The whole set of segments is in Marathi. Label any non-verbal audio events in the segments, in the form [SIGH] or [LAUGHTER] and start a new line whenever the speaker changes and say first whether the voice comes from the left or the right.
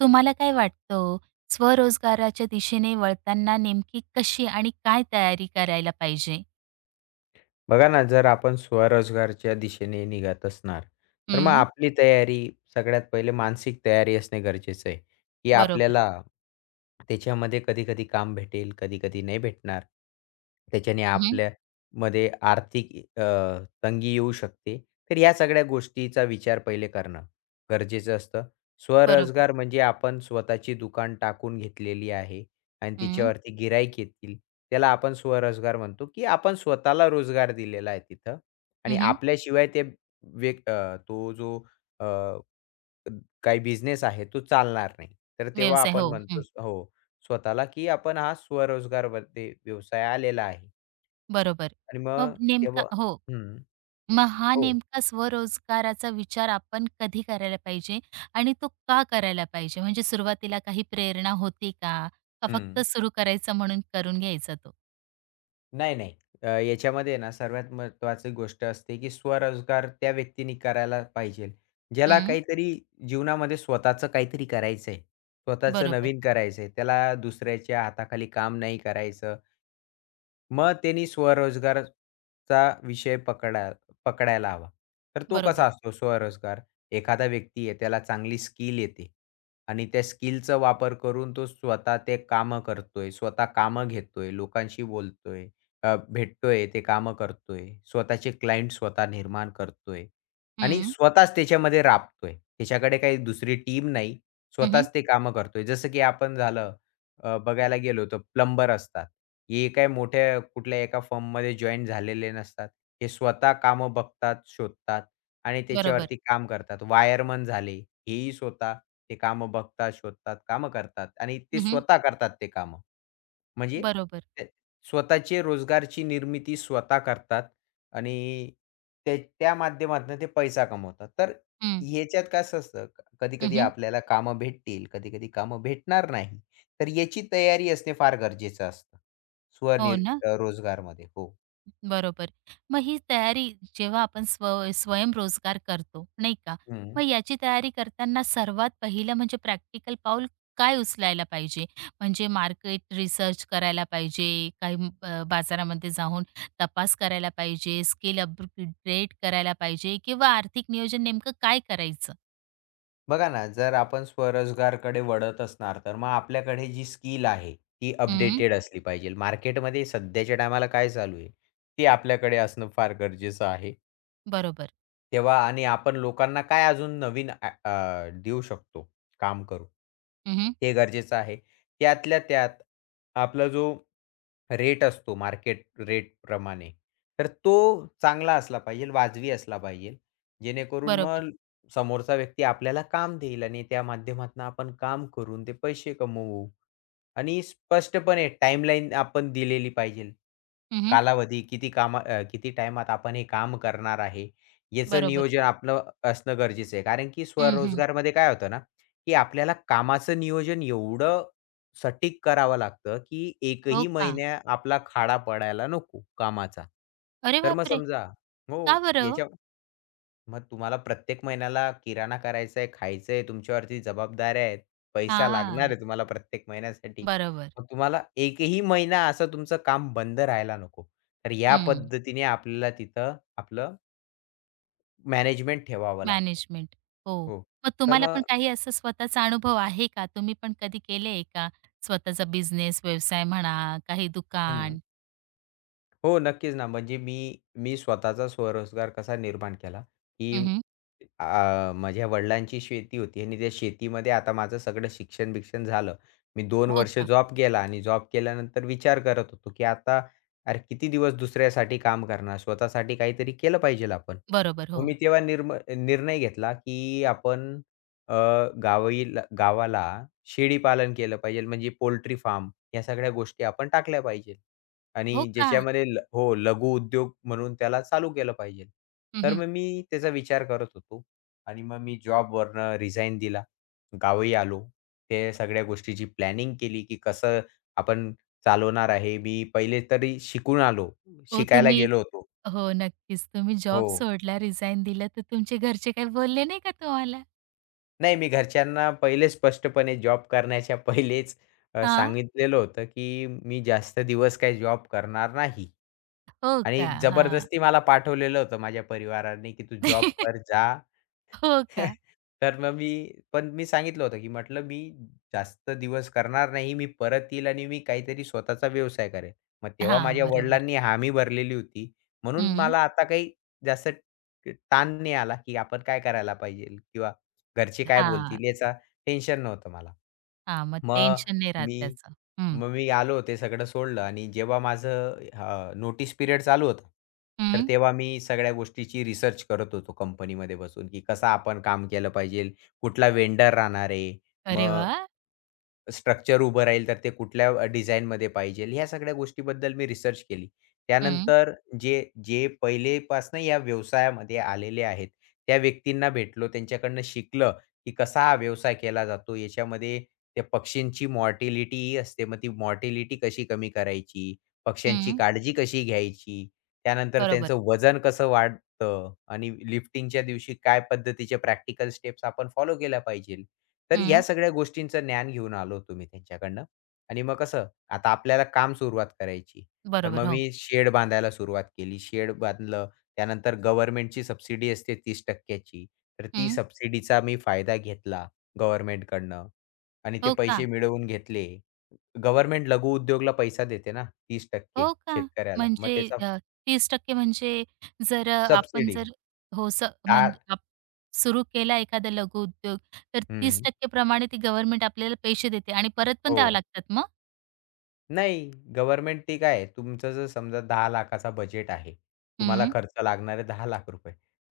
right: तुम्हाला काय वाटतं हो, स्वरोजगाराच्या दिशेने वळताना नेमकी कशी आणि काय तयारी करायला पाहिजे?
left: बघा ना, जर आपण स्वरोजगारच्या दिशेने निघत असणार, तर मग
right: हं,
left: आपली तयारी सगळ्यात पहिले मानसिक तयारी असणे गरजेचं आहे, की
right: बरोबर.
left: आपल्याला त्याच्यामध्ये कधी-कधी काम भेटेल, कधी-कधी नाही भेटणार. त्याच्याने
right: हं,
left: आपल्यामध्ये आर्थिक तंगी येऊ शकते. तर या सगळ्या गोष्टीचा विचार पहिले करणं गरजेचं असतं.
right: बरोबर.
left: स्वरोजगार म्हणजे आपण स्वतःची दुकान टाकून घेतलेली आहे. आणि
right: हं,
left: तिच्यावरती गिराईक येतील. त्याला आपण स्वरोजगार म्हणतो, की आपण स्वतःला रोजगार दिलेला आहे तिथं आणि
right: हं,
left: आपल्याशिवाय ते तो जो अ, काही बिझनेस आहे तो चालणार नाही. तर तेव्हा
right: व्यवसाय
left: आपण
right: हो, हं,
left: म्हणतो हो, स्वतःला, की आपण हा स्वरोजगारवरती व्यवसाय आलेला आहे
right: बरोबर.
left: आणि
right: मग
left: मग
right: नेमका
left: तेव्हा
right: हो.
left: हं.
right: मग हा
left: हो.
right: नेमका स्वरोजगाराचा विचार आपण कधी करायला पाहिजे आणि तो का करायला पाहिजे? म्हणजे सुरुवातीला काही प्रेरणा होती का? का फक्त
left: हं.
right: सुरू करायचं म्हणून करून घ्यायचा तो?
left: नाही, नाही. याच्यामध्ये ना सर्वात महत्त्वाची गोष्ट असते, की स्वरोजगार त्या व्यक्तीने करायला पाहिजे. ज्याला
right: हं,
left: काहीतरी जीवनामध्ये स्वतःचं काहीतरी करायचंय, स्वतःचं
right: बरोबर,
left: नवीन करायचंय, त्याला दुसऱ्याच्या हाताखाली काम नाही करायचं. मग त्यांनी स्वरोजगारचा विषय पकडायला हवा. तर तो
right: बरोबर.
left: कसा असतो स्वरोजगार? एखादा व्यक्ती आहे त्याला चांगली स्किल येते आणि त्या स्किलचा वापर करून तो स्वतः ते कामं करतोय, स्वतः कामं घेतोय, लोकांशी बोलतोय, भेटतोय, ते कामं करतोय, स्वतःचे क्लायंट स्वतः निर्माण करतोय आणि
right: हं,
left: स्वतःच त्याच्यामध्ये राबतोय. त्याच्याकडे काही दुसरी टीम नाही.
right: हं,
left: स्वतःच ते कामं करतोय. जसं की आपण बघायला गेलो तर प्लंबर असतात. हे काही मोठ्या कुठल्या एका फर्ममध्ये जॉइन झालेले नसतात. हे स्वतः कामं बघतात, शोधतात आणि
right: बरोबर.
left: त्याच्यावरती काम करतात. वायरमन झाले, हेही स्वतः ते कामं बघतात, शोधतात, कामं करतात आणि ते
right: हं,
left: स्वतः करतात ते कामं. म्हणजे
right: बरोबर.
left: ते स्वतःचे रोजगारची निर्मिती स्वतः करतात आणि ते त्या माध्यमातून ते पैसा कमवतात. तर ह्याच्यात कसं असतं, कधी-कधी
right: हं,
left: आपल्याला कामं भेटतील, कधी-कधी कामं भेटणार नाही. तर याची तयारी असणे फार गरजेचं असतं.
right: हो
left: स्वनिर
right: ना,
left: रोजगारमध्ये. हो.
right: बरोबर. मग ही तयारी जेव्हा आपण स्वयंरोजगार करतो, नाही का?
left: हं.
right: मग याची तयारी करताना सर्वात पहिलं म्हणजे प्रॅक्टिकल पाऊल काय उचलायला पाहिजे? म्हणजे मार्केट रिसर्च करायला पाहिजे, बाजारामध्ये जाऊन तपास करायला पाहिजे, स्किल अपग्रेड करायला पाहिजे किंवा आर्थिक नियोजन नेमकं काय करायचं?
left: बघा ना, जर आपण स्वरोजगारकडे वळत असणार, तर मग आपल्याकडे जी स्किल आहे, ती
right: हं,
left: अपडेटेड असली पाहिजे. मार्केटमध्ये सध्याच्या टायमाला काय चालू आहे, ते आपल्याकडे असणं फार गरजेचं आहे.
right: बरोबर.
left: तेव्हा आणि आपण लोकांना काय अजून नवीन अ, अ, देऊ शकतो काम करू
right: हं,
left: ते गरजेचं आहे. त्यातल्या त्यात आपला जो रेट असतो मार्केट रेटप्रमाणे, तर तो चांगला असला पाहिजेल, वाजवी असला पाहिजेल. जेणेकरून
right: बरोबर.
left: मग समोरचा व्यक्ती आपल्याला काम देईल आणि त्या माध्यमातून आपण काम करून ते पैसे कमवू. आणि स्पष्टपणे टाईमलाईन आपण दिलेली पाहिजेल.
right: हं,
left: कालावधी किती टाईमात आपण हे काम करणार आहे. याचं
right: बरोबर.
left: नियोजन आपलं असणं गरजेचं आहे. कारण की
right: हं,
left: स्वरोजगारमध्ये काय होतं ना, की आपल्याला कामाचं नियोजन एवढं सटीक करावं लागतं, की
right: हो
left: एकही
right: का?
left: महिना आपला खाडा पडायला नको कामाचा.
right: अरे
left: तर मग
right: बापरे!
left: समजा हो,
right: का बरं ओ?
left: मग तुम्हाला प्रत्येक महिन्याला किराणा करायचा आहे, खायचं आहे, तुमच्यावरती जबाबदाऱ्या आहेत, पैसा लागणार आहे तुम्हाला प्रत्येक महिन्यासाठी.
right: बरोबर.
left: मग तुम्हाला एकही महिना असं तुमचं काम बंद राहायला नको. तर या
right: हं.
left: पद्धतीने आपल्याला तिथं आपलं मॅनेजमेंट ठेवावं लागतं.
right: मॅनेजमेंट. हो.
left: हो.
right: मग
left: तर
right: तुम्हाला
left: मग
right: पण काही असं स्वतःचा अनुभव आहे का? तुम्ही पण कधी केलंय का? स्वतःचा बिझनेस, व्यवसाय म्हणा, काही
left: हं.
right: दुकान?
left: हो, नक्कीच ना. म्हणजे मी मी स्वतःचा स्वरोजगार कसा निर्माण केला, की
right: हं,
left: माझ्या वडिलांची शेती होती आणि त्या शेतीमध्ये आता माझं सगळं शिक्षण-बिक्षण झालं. मी 2
right: हो
left: वर्ष
right: का?
left: जॉब केला आणि जॉब केल्यानंतर विचार करत होतो, की आता अरे किती दिवस दुसऱ्यासाठी काम करणार? स्वतःसाठी काहीतरी केलं पाहिजेल आपण.
right: बरोबर.
left: मग
right: हो.
left: मी तेव्हा निर्णय घेतला, की आपण अ, गावाला शेळी पालन केलं पाहिजेल म्हणजे पोल्ट्री फार्म या सगळ्या गोष्टी आपण टाकल्या पाहिजेल.
right: हो
left: आणि
right: का?
left: ज्याच्यामध्ये हो, लघु उद्योग म्हणून त्याला चालू केलं पाहिजे. तर
right: हं,
left: मग मी त्याचा विचार करत होतो आणि मग मी जॉबवरनं रिझाइन दिला. गावी आलो. ते सगळ्या गोष्टीची प्लॅनिंग केली, की कसं आपण चालवणार आहे. मी पहिले तरी शिकून आलो.
right: हो
left: शिकायला
right: तुम्ही
left: गेलो होतो.
right: हो, नक्कीच. तुम्ही
left: हो.
right: जॉब सोडला, रिझाइन दिलं, तर तुमचे घरचे काही बोलले नाही का तुम्हाला?
left: नाही, मी घरच्यांना पहिले स्पष्टपणे जॉब करण्याच्या [LAUGHS] पहिलेच
right: हां.
left: सांगितलेलं होतं, की मी जास्त दिवस काही जॉब करणार नाही.
right: हो
left: आणि
right: का? हां.
left: जबरदस्ती मला पाठवलेलं होतं माझ्या परिवाराने, की "तू जॉब कर,
right: [LAUGHS]
left: जा."
right: हो का?
left: [LAUGHS] तर मग मी पण मी सांगितलं होतं, की म्हटलं, "मी जास्त दिवस करणार नाही. मी परत येईल आणि मी काहीतरी स्वतःचा व्यवसाय करेल." मग तेव्हा
right: हां,
left: माझ्या
right: बरोबर.
left: वडिलांनी हामी भरलेली होती. म्हणून
right: हं.
left: मला आता काही जास्त ताण नाही आला, की आपण काय करायला पाहिजे किंवा घरचे काय
right: हां.
left: बोलतील याचा टेन्शन नव्हतं मला.
right: हां. मग
left: मग
right: टेन्शन नाही राहत
left: मी
right: त्याचं. हं.
left: मग मी आलो, ते सगळं सोडलं आणि जेव्हा माझं नोटीस पिरियड चालू होता, तर
right: हं.
left: तेव्हा मी सगळ्या गोष्टीची रिसर्च करत होतो कंपनीमध्ये बसून, की कसं आपण काम केलं पाहिजे, कुठला वेंडर राहणार आहे,
right: अरे
left: मग
right: वाह!
left: स्ट्रक्चर उभं राहील, तर ते कुठल्या डिझाइनमध्ये पाहिजेल, ह्या सगळ्या गोष्टीबद्दल मी रिसर्च केली.
right: हं.
left: त्यानंतर जे जे पहिलेपासनं या व्यवसायामध्ये आलेले आहेत, त्या व्यक्तींना भेटलो, त्यांच्याकडनं शिकलं, की कसा हा व्यवसाय केला जातो. याच्यामध्ये त्या पक्षींची मॉर्टिलिटी असते, मग ती मॉर्टिलिटी कशी कमी करायची, पक्ष्यांची
right: हं,
left: काळजी कशी घ्यायची, त्यानंतर
right: बरोबर.
left: त्यांचं वजन कसं वाढतं आणि लिफ्टिंगच्या दिवशी काय पद्धतीचे प्रॅक्टिकल स्टेप्स आपण फॉलो केल्या पाहिजेत. तर या
right: हं,
left: सगळ्या गोष्टींचं ज्ञान घेऊन आलो होतो मी त्यांच्याकडनं आणि मग कसं, आता आपल्याला काम सुरुवात करायची. तर
right: बरोबर.
left: मग
right: हो.
left: मी शेड बांधायला सुरुवात केली. शेड बांधलं. त्यानंतर गव्हर्नमेंटची सबसिडी असते 30% ची तर ती
right: हं.
left: सबसिडीचा मी फायदा घेतला गव्हर्नमेंटकडनं आणि ते
right: हो का?
left: पैसे मिळवून घेतले. गव्हर्नमेंट लघु उद्योगला पैसा देते ना 30%
right: हो का?
left: शेतकऱ्याला. मग
right: म्हणजे
left: त्याचा
right: अ, 30% म्हणजे जर आपण
left: सबसिडी
right: जर हो, स
left: 4
right: म्हणजे आप सुरू केला एखादा लघुउद्योग, तर
left: हं.
right: 30% प्रमाणे ती गव्हर्नमेंट आपल्याला पैसे देते आणि परत पण
left: हो.
right: द्यावे लागतात मग?
left: नाही, गव्हर्नमेंट ते काय आहे, तुमचं जर समजा 10,00,000चा बजेट आहे. तुम्हाला
right: हं,
left: खर्च लागणार आहे ₹10,00,000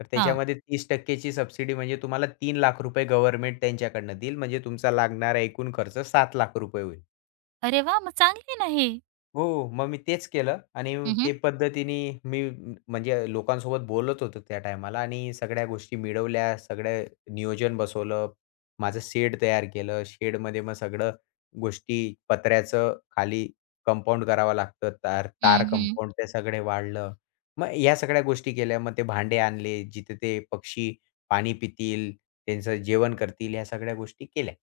left: तर
right: हां.
left: त्याच्यामध्ये 30% ची सबसिडी म्हणजे तुम्हाला ₹3,00,000 गव्हर्नमेंट त्यांच्याकडनं देईल. म्हणजे तुमचा लागणारा एकूण खर्च ₹7,00,000 होईल.
right: अरे वाह! मग चांगली आहे ना हे.
left: हो, मग मी तेच केलं आणि
right: हं, हं.
left: ते पद्धतीने मी म्हणजे लोकांसोबत बोलत होतो त्या टायमाला आणि सगळ्या गोष्टी मिळवल्या, सगळं नियोजन बसवलं. माझं शेड तयार केलं. शेडमध्ये मग सगळं गोष्टी पत्र्याचं खाली कंपाउंड करावं लागतं. तार तार
right: हं, हं.
left: कंपाउंड ते सगळे वाढलं. मग या सगळ्या गोष्टी केल्या. मग ते भांडे आणले, जिथे ते पक्षी पाणी पितील, त्यांचं जेवण करतील, ह्या सगळ्या गोष्टी केल्या.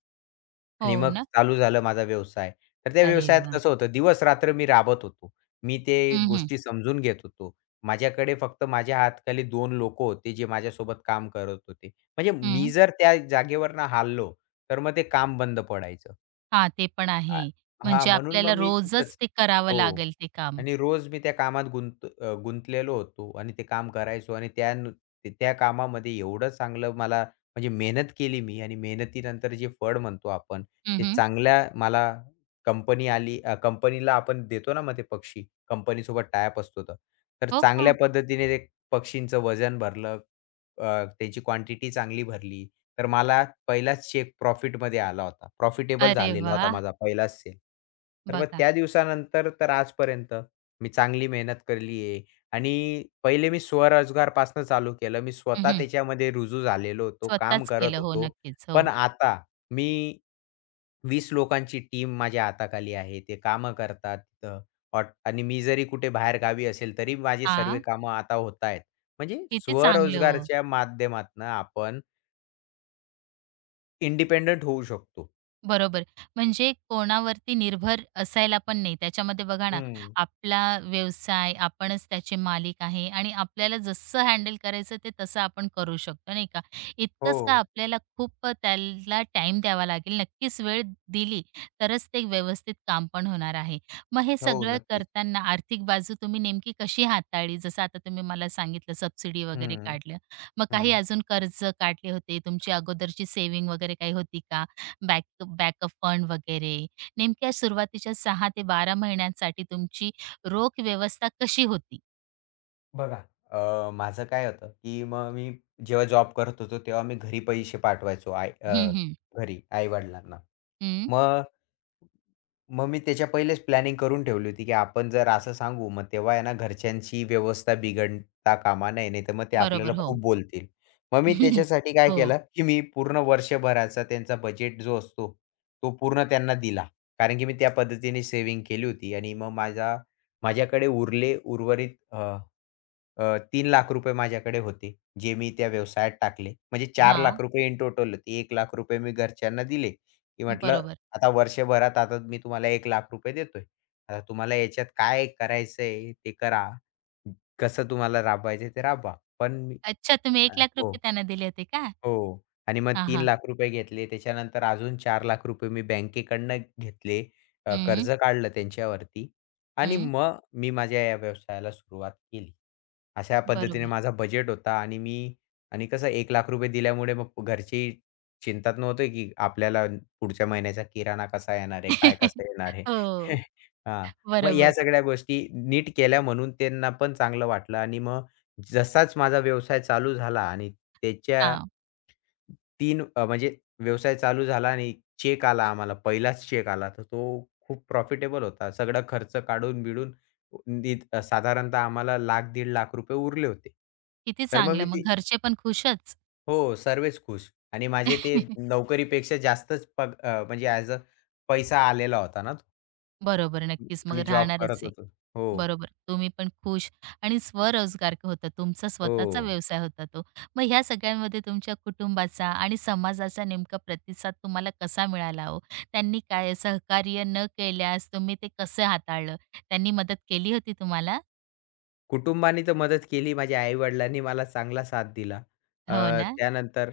right: हो
left: आणि मग
right: ना.
left: चालू झालं माझा व्यवसाय. तर त्या
right: अरे
left: व्यवसायात
right: वाह!
left: कसं होतं दिवस-रात्र मी राबत होतो. मी ते
right: हं, हं.
left: गोष्टी समजून घेत होतो. माझ्याकडे फक्त माझ्या हाताखाली दोन लोकं होते जे माझ्यासोबत काम करत होते. म्हणजे मी
right: हं.
left: जर त्या जागेवरनं हललो, तर मग ते काम बंद पडायचं.
right: हां, ते पण
left: आ
right: आहे.
left: हां,
right: म्हणजे
left: म्हणून
right: आपल्याला
left: मग मी
right: रोजच
left: तिथंच
right: ते करावं
left: हो.
right: लागेल ते काम.
left: आणि रोज मी त्या कामात गुंतलेलो होतो आणि ते काम करायचो आणि त्या कामामध्ये एवढं चांगलं मला म्हणजे मेहनत केली मी आणि मेहनतीनंतर जे फळ म्हणतो आपण,
right: हं,
left: ते
right: हं.
left: चांगल्या मला कंपनीला आपण देतो ना मग ते पक्षी, कंपनीसोबत टायअप असतो तर. तर
right: हो का?
left: चांगल्या पद्धतीने ते पक्षींचं वजन भरलं, त्याची क्वांटिटी चांगली भरली. तर मला पहिलाच चेक प्रॉफिटमध्ये आला होता. प्रॉफिटेबल
right: अरे
left: झालेला होता
right: वाह!
left: माझा पहिलाच सेल. तर मग
right: बघा.
left: त्या दिवसानंतर तर आजपर्यंत मी चांगली मेहनत केली आहे आणि पहिले मी स्वरोजगारपासून चालू केलं. मी
right: हं,
left: स्वतः
right: हं.
left: त्याच्यामध्ये रुजू झालेलो होतो, काम
right: स्वतःच
left: करत
right: केलं. हो,
left: होतो.
right: नक्कीच. हो.
left: पण आता मी 20 लोकांची टीम माझ्या हाताखाली आहे. ते कामं करतात तिथं आणि मी जरी कुठे बाहेर गावी असेल, तरी माझे सर्व
right: हां.
left: कामं आता होत आहेत. म्हणजे
right: किती चांगलं हो.
left: स्वरोजगारच्या माध्यमातनं आपण इंडिपेंडंट होऊ शकतो.
right: बरोबर. म्हणजे कोणावरती निर्भर असायला पण नाही. त्याच्यामध्ये बघा ना,
left: हं.
right: आपला व्यवसाय, आपणच त्याचे मालिक आहे आणि आपल्याला जसं हँडल करायचं ते तसं आपण करू शकतो, नाही का?
left: हो.
right: इतकंच का आपल्याला खूप त्याला टाईम द्यावा लागेल. नक्कीच वेळ दिली तरच ते व्यवस्थित काम पण होणार आहे. मग हे
left: हो.
right: सगळं
left: नक्कीच.
right: करताना आर्थिक बाजू तुम्ही नेमकी कशी हाताळली? जसं आता तुम्ही मला सांगितलं सबसिडी वगैरे
left: हं,
right: काढलं. मग काही
left: हं.
right: अजून कर्ज काढले होते, तुमची अगोदरची सेव्हिंग वगैरे काही होती का? बॅकअप फंड वगैरे. नेमक्या सुरुवातीच्या सहा ते 12 महिन्यांसाठी तुमची रोख व्यवस्था कशी होती?
left: बघा, माझं काय होतं, की मग मी जेव्हा जॉब करत होतो, तेव्हा मी घरी पैसे पाठवायचो
right: हं, हं.
left: घरी आई-वडिलांना.
right: हं.
left: मग मग मी त्याच्या पहिलेच प्लॅनिंग करून ठेवली होती, की आपण जर असं सांगू, मग तेव्हा आहे ना घरच्यांची व्यवस्था बिघडता कामा नये, नाहीतर मग ते आपल्याला
right: बरोबर. हो.
left: खूप बोलतील. मग मी
right: [LAUGHS]
left: त्याच्यासाठी काय
right: हो.
left: केलं, की मी पूर्ण वर्षभराचा त्यांचा बजेट जो असतो, तो पूर्ण त्यांना दिला. कारण की मी त्या पद्धतीने सेव्हिंग केली होती आणि मग माझ्याकडे उरले उर्वरित अ, अ, ₹3,00,000 माझ्याकडे होते, जे मी त्या व्यवसायात टाकले. म्हणजे
right: हां.
left: ₹4,00,000 इन टोटल होते. ₹1,00,000 मी घरच्यांना दिले, की म्हटलं
right: बरोबर.
left: आता वर्षभरात आता मी तुम्हाला ₹1,00,000 देतोय. आता तुम्हाला याच्यात काय करायचंय ते करा. कसं तुम्हाला राबवायचंय ते राबवा. पण मी
right: अच्छा तुम्ही
left: अ, हो,
right: ₹1,00,000 त्यांना दिले होते का?
left: हो. आणि मग
right: हां, हां.
left: ₹3,00,000 घेतले. त्याच्यानंतर अजून ₹4,00,000 मी बँकेकडनं घेतले.
right: हं,
left: कर्ज काढलं त्यांच्यावरती आणि
right: हं.
left: मग मी माझ्या या व्यवसायाला सुरुवात केली. अशा पद्धतीने
right: बरोबर.
left: माझा बजेट होता आणि मी आणि कसं ₹1,00,000 दिल्यामुळे मग घरची चिंतात नव्हते, की आपल्याला पुढच्या महिन्याचा किराणा कसा येणार आहे? काय कसं
right: [LAUGHS]
left: येणार आहे?
right: हो.
left: [LAUGHS] हां. मग या
right: बरोबर.
left: सगळ्या गोष्टी नीट केल्या म्हणून त्यांना पण चांगलं वाटलं आणि मग जसाच माझा व्यवसाय चालू झाला आणि त्याच्या
right: हां.
left: 3 म्हणजे व्यवसाय चालू झाला आणि चेक आला आम्हाला पहिलाच चेक आला, तर तो खूप प्रॉफिटेबल होता. सगळा खर्च काढून-बिढून साधारणतः आम्हाला ₹1,00,000-1,50,000 रुपये उरले होते.
right: किती
left: तर मग
right: चांगलं
left: मी
right: मग
left: ती
right: घरचे पण खुशच.
left: हो, सर्वच खुश आणि माझे ते
right: [LAUGHS]
left: नोकरीपेक्षा जास्तच म्हणजे ॲज अ पैसा आलेला होता ना, तो
right: बरोबर. नक्कीच मग
left: मी जॉब
right: राहणारच
left: करत होतो. हो,
right: बरोबर. तुम्ही पण खुश आणि स्वरोजगार होता तुमचा स्वतःचा
left: हो.
right: व्यवसाय होता तो. मग ह्या सगळ्यांमध्ये तुमच्या कुटुंबाचा आणि समाजाचा नेमका प्रतिसाद तुम्हाला कसा मिळाला हो? त्यांनी काय सहकार्य न केल्यास तुम्ही ते कसं हाताळलं? त्यांनी मदत केली होती तुम्हाला?
left: कुटुंबाने तर मदत केली. माझ्या आई-वडिलांनी मला चांगला साथ दिला. अ,
right: हो ना?
left: त्यानंतर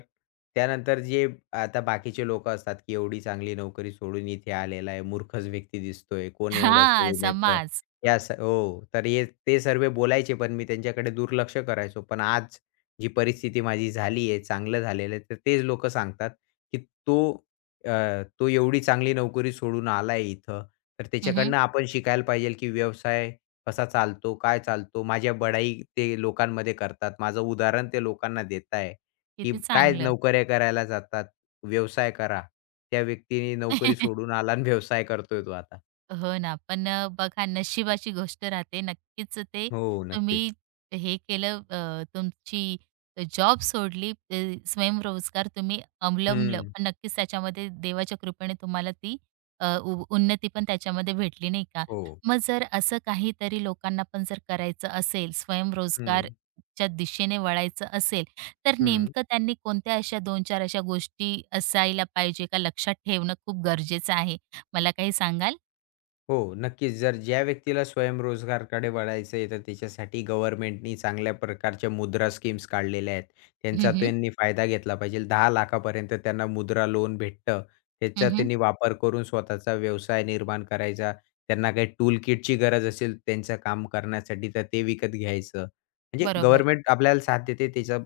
left: त्यानंतर जे आता बाकीचे लोकं असतात, की एवढी चांगली नोकरी सोडून इथे आलेला आहे, मूर्खच व्यक्ती दिसतोय, कोण एवढं
right: हां,
left: सोडून येतं?
right: समाज.
left: या स हो, तर हे ते सर्व बोलायचे, पण मी त्यांच्याकडे दुर्लक्ष करायचो. पण आज जी परिस्थिती माझी झाली आहे, चांगलं झालेलं आहे, तर तेच लोकं सांगतात, की "तो अ, तो एवढी चांगली नोकरी सोडून आला आहे इथं, तर
right: हं,
left: त्याच्याकडनं आपण शिकायला पाहिजे, की व्यवसाय कसा चालतो, काय चालतो? माझ्या बढाई ते लोकांमध्ये करतात. माझं उदाहरण ते लोकांना देत आहे, की
right: किती
left: काय
right: चांगलं.
left: नोकऱ्या करायला जातात, व्यवसाय करा. त्या व्यक्तीने नोकरी
right: [LAUGHS]
left: सोडून आला आणि व्यवसाय करतोय तो आता.
right: हो ना. बघा नशिबाची गोष्ट राहते. नक्कीच ते
left: हो,
right: तुम्ही
left: नक्कीच.
right: हे केलं. तुमची जॉब सोडली, स्वयंरोजगार तुम्ही अवलंबलं.
left: हं.
right: पण नक्कीच त्याच्यामध्ये देवाच्या कृपेने तुम्हाला ती अ, उ उन्नती पण त्याच्यामध्ये भेटली नाही का?
left: हो.
right: मग जर असं काहीतरी लोकांना पण जर करायचं असेल,
left: हं,
right: स्वयंरोजगारच्या दिशेने वळायचं असेल, तर
left: हं.
right: नेमकं त्यांनी कोणत्या अशा 2-4 अशा गोष्टी असायला पाहिजे का लक्षात ठेवणं खूप गरजेचं आहे? मला काही सांगाल?
left: हो, नक्कीच. जर ज्या व्यक्तीला स्वयंरोजगारकडे वळायचं आहे, तर त्याच्यासाठी गव्हर्नमेंटनी चांगल्या प्रकारच्या मुद्रा स्कीम्स काढलेल्या आहेत.
right: हं,
left: त्यांचा
right: हं.
left: त्यांनी फायदा घेतला पाहिजे. 10 लाखापर्यंत त्यांना मुद्रा लोन भेटतं. त्याचा
right: हं,
left: त्यांनी वापर करून स्वतःचा व्यवसाय निर्माण करायचा. त्यांना काही टूल किटची गरज असेल त्यांचं काम करण्यासाठी, तर ते विकत घ्यायचं. म्हणजे
right: बरोबर.
left: गव्हर्नमेंट आपल्याला साथ देते त्याचा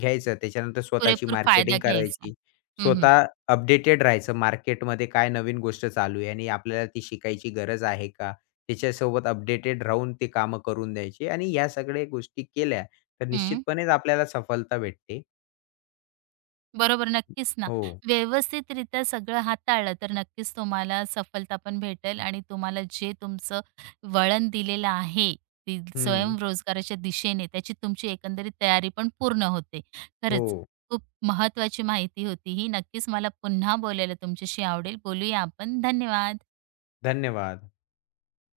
left: घ्यायचं. त्याच्यानंतर स्वतःची
right: पुरेपूर फायदा
left: मार्केटिंग
right: घ्यायचा.
left: करायची.
right: हं, हं.
left: स्वतः अपडेटेड राहायचं मार्केटमध्ये काय नवीन गोष्ट चालू आहे आणि आपल्याला ती शिकायची गरज आहे का? त्याच्यासोबत अपडेटेड राहून ते कामं करून द्यायची आणि ह्या सगळ्या गोष्टी केल्या तर
right: हं.
left: निश्चितपणेच आपल्याला सफलता भेटते.
right: बरोबर, नक्कीच ना.
left: हो.
right: व्यवस्थितरित्या सगळं हाताळलं तर नक्कीच तुम्हाला सफलता पण भेटेल आणि तुम्हाला जे तुमचं वळण दिलेलं आहे, ती
left: हं.
right: स्वयंरोजगाराच्या दिशेने त्याची तुमची एकंदरीत तयारी पण पूर्ण होते.
left: हो.
right: खरंच खूप महत्त्वाची माहिती होती ही. नक्कीच मला पुन्हा बोलायला तुमच्याशी आवडेल. बोलूया आपण. धन्यवाद.
left: धन्यवाद.